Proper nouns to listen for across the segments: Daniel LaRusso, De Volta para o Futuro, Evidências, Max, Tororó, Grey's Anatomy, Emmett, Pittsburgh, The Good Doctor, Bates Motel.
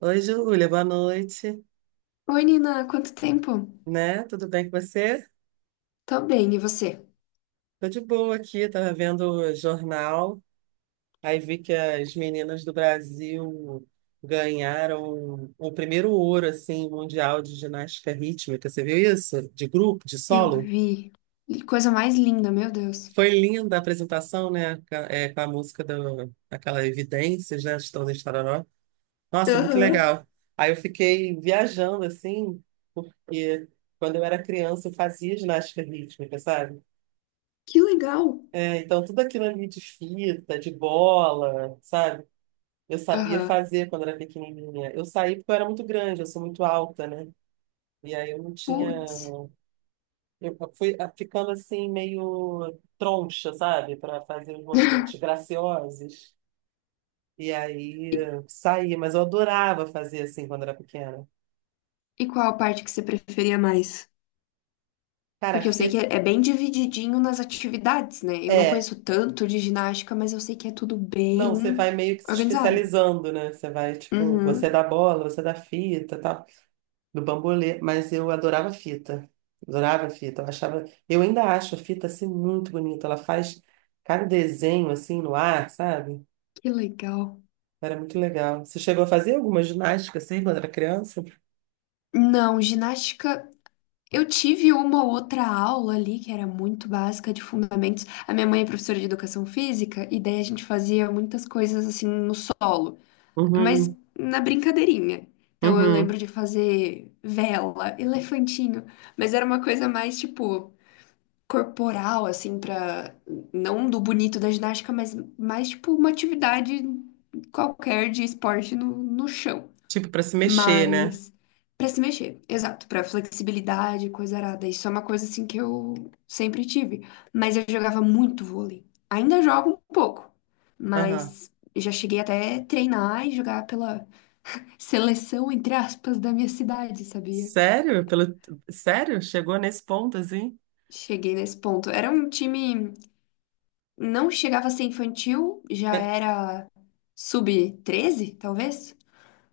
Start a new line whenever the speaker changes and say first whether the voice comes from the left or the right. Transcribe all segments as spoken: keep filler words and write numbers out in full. right: Oi, Júlia, boa noite,
left: Oi, Nina, quanto tempo?
right: né? Tudo bem com você?
left: Tô bem, e você?
right: Tô de boa aqui, tava vendo o jornal, aí vi que as meninas do Brasil ganharam o primeiro ouro, assim, mundial de ginástica rítmica, você viu isso? De grupo, de
left: Eu
right: solo?
left: vi. Que coisa mais linda, meu Deus.
right: Foi linda a apresentação, né? Ca- é, com a música do, aquela Evidências, né? Estão de Tororó. Nossa, muito
left: Aham,
right: legal. Aí eu fiquei viajando, assim, porque quando eu era criança eu fazia ginástica rítmica, sabe?
left: que legal.
right: É, então, tudo aquilo ali de fita, de bola, sabe? Eu sabia
left: Aham.
right: fazer quando era pequenininha. Eu saí porque eu era muito grande, eu sou muito alta, né? E aí eu não tinha.
left: Putz.
right: Eu fui ah, ficando assim, meio troncha, sabe? Para fazer os movimentos graciosos. E aí
left: E,
right: eh, saí, mas eu adorava fazer assim quando era pequena.
left: e qual a parte que você preferia mais?
right: Cara, a
left: Porque eu sei que
right: fita.
left: é, é bem divididinho nas atividades, né? Eu não
right: É.
left: conheço tanto de ginástica, mas eu sei que é tudo
right: Não,
left: bem
right: você vai meio que se
left: organizado.
right: especializando, né? Você vai, tipo, você
left: Uhum.
right: dá bola, você dá fita, tal. Do bambolê, mas eu adorava fita. Adorava fita. Eu achava, eu ainda acho a fita assim muito bonita. Ela faz cada desenho assim no ar, sabe?
left: Que legal.
right: Era muito legal. Você chegou a fazer alguma ginástica assim quando era criança?
left: Não, ginástica. Eu tive uma ou outra aula ali que era muito básica de fundamentos. A minha mãe é professora de educação física e daí a gente fazia muitas coisas assim no solo, mas
right: Uhum,
left: na brincadeirinha. Então eu lembro
right: uhum.
left: de fazer vela, elefantinho, mas era uma coisa mais tipo corporal assim para não do bonito da ginástica, mas mais tipo uma atividade qualquer de esporte no, no chão.
right: Tipo para se mexer, né?
left: Mas para se mexer, exato, para flexibilidade, coisa arada. Isso é uma coisa assim que eu sempre tive. Mas eu jogava muito vôlei. Ainda jogo um pouco,
right: Aham.
left: mas já cheguei até treinar e jogar pela seleção, entre aspas, da minha cidade, sabia?
right: Sério? Pelo... Sério? Chegou nesse ponto assim?
left: Cheguei nesse ponto. Era um time, não chegava a ser infantil, já
right: É.
left: era sub treze, talvez?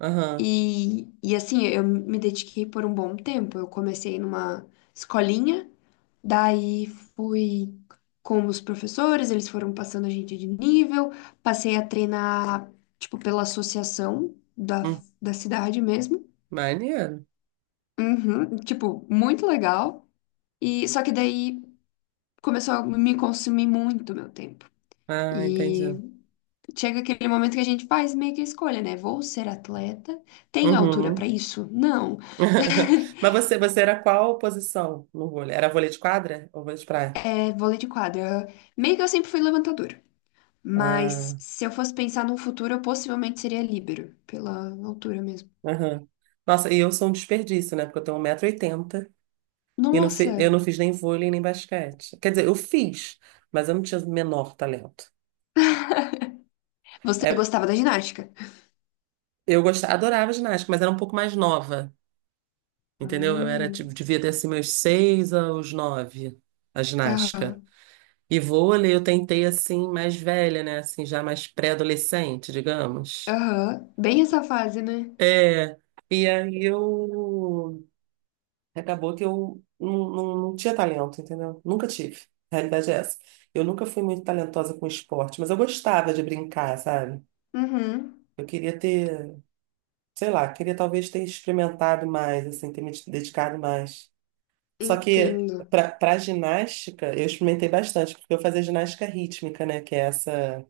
right: Aham.
left: E, e assim, eu me dediquei por um bom tempo. Eu comecei numa escolinha, daí fui com os professores, eles foram passando a gente de nível, passei a treinar, tipo, pela associação da,
right: Hum,
left: da cidade mesmo.
right: maneiro.
left: Uhum, tipo, muito legal. E só que daí começou a me consumir muito meu tempo.
right: Ah,
left: E
right: entendi.
left: chega aquele momento que a gente faz meio que a escolha, né? Vou ser atleta? Tenho altura para
right: Uhum.
left: isso? Não.
right: Mas você, você era qual posição no vôlei? Era vôlei de quadra ou vôlei de praia?
left: É, vôlei de quadra. Meio que eu sempre fui levantadora. Mas
right: Ah,
left: se eu fosse pensar num futuro, eu possivelmente seria líbero, pela altura mesmo.
right: aham. Nossa, e eu sou um desperdício, né? Porque eu tenho um metro e oitenta e oitenta e não fi- eu
left: Nossa!
right: não fiz nem vôlei nem basquete. Quer dizer, eu fiz, mas eu não tinha o menor talento.
left: Você
right: É,
left: gostava da ginástica?
right: eu gostava, adorava ginástica, mas era um pouco mais nova, entendeu? Eu era, tipo,
left: Hum.
right: devia ter assim meus seis aos nove, a ginástica.
left: Aham,
right: E vôlei eu tentei assim, mais velha, né? Assim, já mais pré-adolescente, digamos.
left: aham. Bem essa fase, né?
right: É, e aí eu. Acabou que eu não, não, não tinha talento, entendeu? Nunca tive. A realidade é essa. Eu nunca fui muito talentosa com esporte, mas eu gostava de brincar, sabe?
left: Uhum.
right: Eu queria ter, sei lá, queria talvez ter experimentado mais, assim, ter me dedicado mais. Só que
left: Entendo.
right: pra, pra ginástica, eu experimentei bastante, porque eu fazia ginástica rítmica, né? Que é essa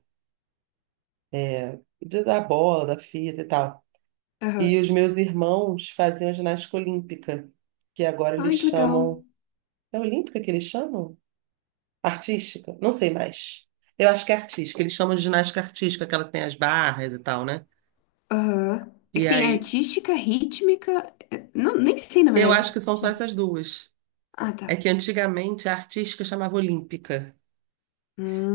right: é, de- da bola, da fita e tal. E
left: Aham.
right: os meus irmãos faziam ginástica olímpica, que agora eles
left: Ai, que legal.
right: chamam. É olímpica que eles chamam? Artística? Não sei mais. Eu acho que é artística. Eles chamam de ginástica artística, aquela que tem as barras e tal, né?
left: Aham. É
right: E
left: que tem
right: aí,
left: artística, rítmica. É, não, nem sei, na
right: eu
left: verdade.
right: acho que são só essas duas.
left: Ah, tá.
right: É que antigamente a artística chamava olímpica.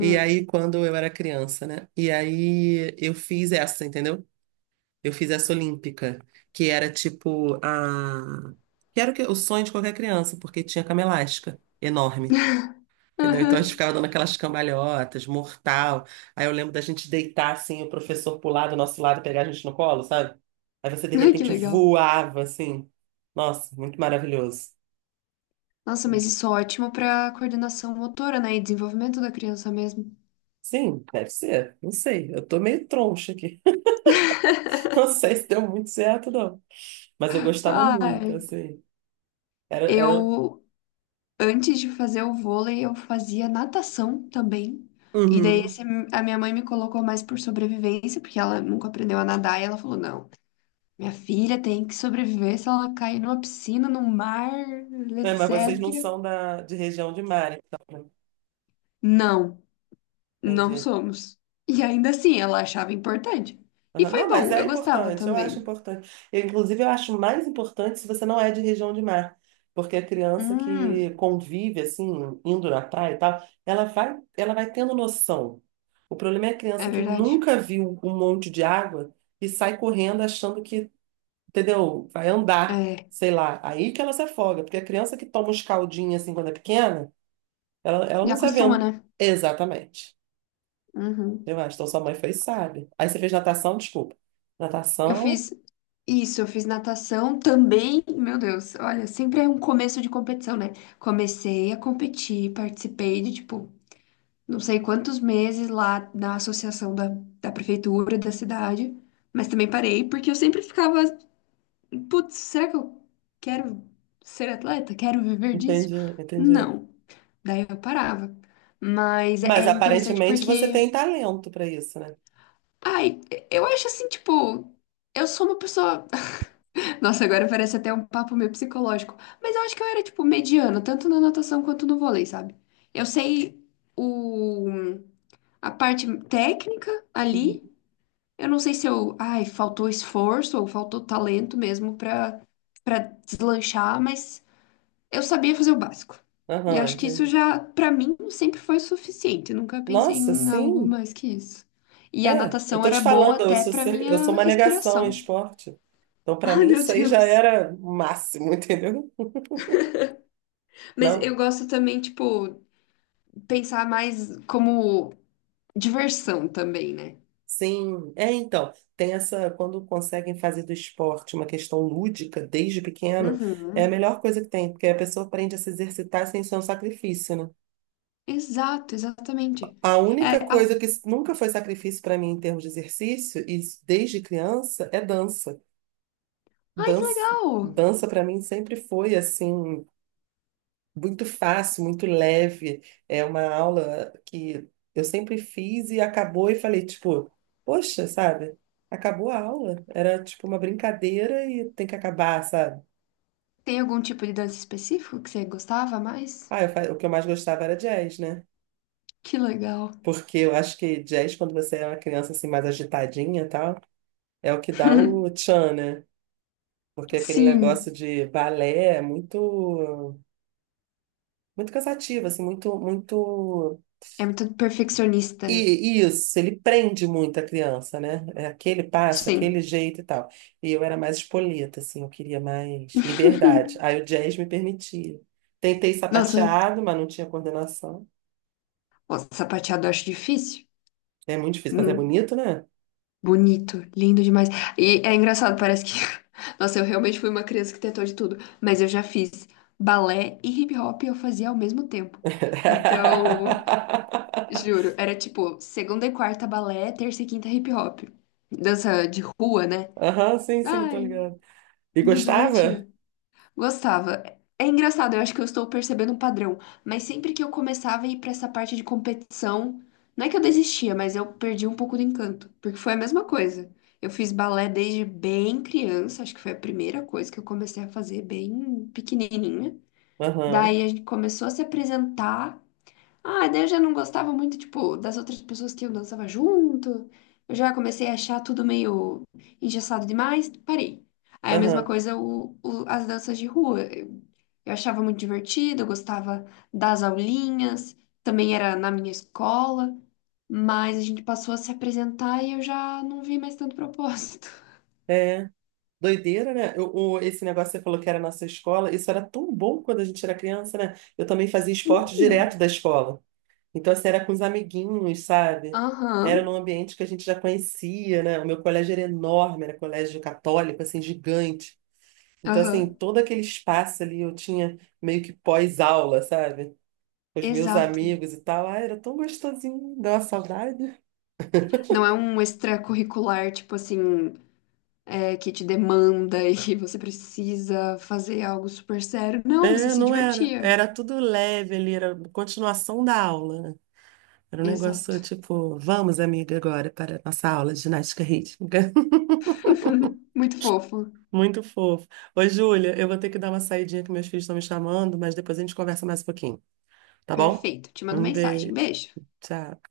right: E aí, quando eu era criança, né? E aí, eu fiz essa, entendeu? Eu fiz essa olímpica, que era tipo a... Que era o, que... O sonho de qualquer criança, porque tinha cama elástica enorme. Entendeu? Então a gente
left: Aham.
right: ficava dando aquelas cambalhotas, mortal. Aí eu lembro da gente deitar assim, o professor pular do nosso lado, e pegar a gente no colo, sabe? Aí você de
left: Ai, que
right: repente
left: legal.
right: voava assim. Nossa, muito maravilhoso.
left: Nossa, mas isso é ótimo para coordenação motora, né? E desenvolvimento da criança mesmo.
right: Sim, deve ser. Não sei. Eu tô meio troncha aqui. Não sei se deu muito certo, não. Mas eu gostava muito,
left: Ai,
right: assim. Era, era...
left: eu, antes de fazer o vôlei, eu fazia natação também.
right: um,
left: E daí
right: Uhum.
left: esse- a minha mãe me colocou mais por sobrevivência, porque ela nunca aprendeu a nadar. E ela falou: não, minha filha tem que sobreviver se ela cair numa piscina, no mar,
right: É, mas vocês não
left: etcétera.
right: são da, de região de mar, então. Né?
left: Não, não
right: Entendi.
left: somos. E ainda assim, ela achava importante. E
right: Aham.
left: foi
right: Não, mas
left: bom,
right: é
left: eu gostava
right: importante, eu acho
left: também.
right: importante. Eu, inclusive, eu acho mais importante se você não é de região de mar, porque a criança que
left: Hum,
right: convive, assim, indo na praia e tal, ela vai, ela vai tendo noção. O problema é a
left: é
right: criança que
left: verdade.
right: nunca viu um monte de água e sai correndo achando que, entendeu, vai andar, sei lá. Aí que ela se afoga, porque a criança que toma uns caldinhos, assim, quando é pequena, ela, ela
left: E
right: não se
left: acostuma,
right: aventa.
left: né?
right: Exatamente.
left: Uhum.
right: Eu acho, então sua mãe fez, sabe. Aí você fez natação, desculpa.
left: Eu
right: Natação.
left: fiz isso, eu fiz natação também. Meu Deus, olha, sempre é um começo de competição, né? Comecei a competir, participei de, tipo, não sei quantos meses lá na associação da, da, prefeitura da cidade, mas também parei, porque eu sempre ficava, putz, será que eu quero ser atleta? Quero viver disso?
right: Entendi, entendi.
left: Não. Daí eu parava. Mas é
right: Mas
left: é interessante
right: aparentemente você
left: porque,
right: tem talento para isso, né?
left: ai, eu acho assim, tipo, eu sou uma pessoa. Nossa, agora parece até um papo meio psicológico. Mas eu acho que eu era, tipo, mediana, tanto na natação quanto no vôlei, sabe? Eu sei o, a parte técnica
right: Uhum.
left: ali. Eu não sei se eu, ai, faltou esforço ou faltou talento mesmo pra, pra deslanchar, mas eu sabia fazer o básico. E
right: Aham,
left: acho que isso
right: entendi.
left: já, pra mim, sempre foi suficiente. Eu nunca pensei
right: Nossa,
left: em algo
right: sim.
left: mais que isso. E a
right: É, eu
left: natação
right: tô te
left: era boa
right: falando, eu
left: até
right: sou,
left: pra
right: sempre- eu sou
left: minha
right: uma negação em
left: respiração.
right: esporte. Então, para
left: Ai,
right: mim,
left: meu
right: isso aí já
left: Deus.
right: era o máximo, entendeu?
left: Mas
right: Não?
left: eu gosto também, tipo, pensar mais como diversão também, né?
right: Sim. É, então, tem essa, quando conseguem fazer do esporte uma questão lúdica desde pequeno, é a
left: Uhum.
right: melhor coisa que tem, porque a pessoa aprende a se exercitar sem ser um sacrifício, né?
left: Exato, exatamente.
right: A
left: É,
right: única
left: a-
right: coisa que nunca foi sacrifício para mim em termos de exercício, e isso desde criança, é dança.
left: Ai, que
right: Dança,
left: legal!
right: dança para mim sempre foi assim muito fácil, muito leve. É uma aula que eu sempre fiz e acabou e falei tipo, poxa, sabe? Acabou a aula. Era tipo uma brincadeira e tem que acabar, sabe?
left: Tem algum tipo de dança específico que você gostava mais?
right: Ah, eu fa- o que eu mais gostava era jazz, né?
left: Que legal.
right: Porque eu acho que jazz, quando você é uma criança assim mais agitadinha e tal, é o que dá o tchan, né? Porque aquele negócio
left: Sim,
right: de balé é muito, muito cansativo, assim, muito, muito.
left: é muito perfeccionista, né?
right: E e isso, ele prende muito a criança, né? É aquele passo, aquele
left: Sim.
right: jeito e tal. E eu era mais espoleta, assim, eu queria mais liberdade. Aí o jazz me permitia. Tentei
left: Nossa,
right: sapateado, mas não tinha coordenação.
left: o sapateado eu acho difícil.
right: É muito difícil, mas é
left: Hum.
right: bonito, né?
left: Bonito, lindo demais. E é engraçado, parece que. Nossa, eu realmente fui uma criança que tentou de tudo, mas eu já fiz balé e hip hop eu fazia ao mesmo tempo. Então, juro, era tipo segunda e quarta balé, terça e quinta hip hop. Dança de rua, né?
right: Aham, sim, sim, tô
left: Ai,
right: ligado. E
left: me
right: gostava?
left: divertia. Gostava. É engraçado, eu acho que eu estou percebendo um padrão, mas sempre que eu começava a ir para essa parte de competição, não é que eu desistia, mas eu perdi um pouco do encanto, porque foi a mesma coisa. Eu fiz balé desde bem criança, acho que foi a primeira coisa que eu comecei a fazer bem pequenininha.
right: Aham,
left: Daí a gente começou a se apresentar ah, daí eu já não gostava muito, tipo, das outras pessoas que eu dançava junto. Eu já comecei a achar tudo meio engessado demais, parei. Aí a mesma
right: aham.
left: coisa o, o- as danças de rua. Eu, eu achava muito divertido, eu gostava das aulinhas, também era na minha escola, mas a gente passou a se apresentar e eu já não vi mais tanto propósito.
right: É. Doideira, né? Eu- o- esse negócio que você falou que era na sua escola, isso era tão bom quando a gente era criança, né? Eu também fazia esporte
left: Hum,
right: direto da escola. Então, assim, era com os amiguinhos, sabe?
left: aham,
right: Era num ambiente que a gente já conhecia, né? O meu colégio era enorme, era colégio católico, assim, gigante. Então, assim,
left: aham,
right: todo aquele espaço ali eu tinha meio que pós-aula, sabe? Com os meus
left: exato.
right: amigos e tal. Ah, era tão gostosinho, deu uma saudade.
left: Não é um extracurricular, tipo assim. É, que te demanda e você precisa fazer algo super sério. Não, você
right: É,
left: se
right: não era.
left: divertia.
right: Era tudo leve ali, era continuação da aula. Era um negócio
left: Exato.
right: tipo, vamos, amiga, agora para a nossa aula de ginástica rítmica.
left: Muito fofo.
right: Muito fofo. Oi, Júlia, eu vou ter que dar uma saidinha que meus filhos estão me chamando, mas depois a gente conversa mais um pouquinho, tá bom?
left: Perfeito. Te mando
right: Um
left: mensagem.
right: beijo.
left: Beijo.
right: Tchau.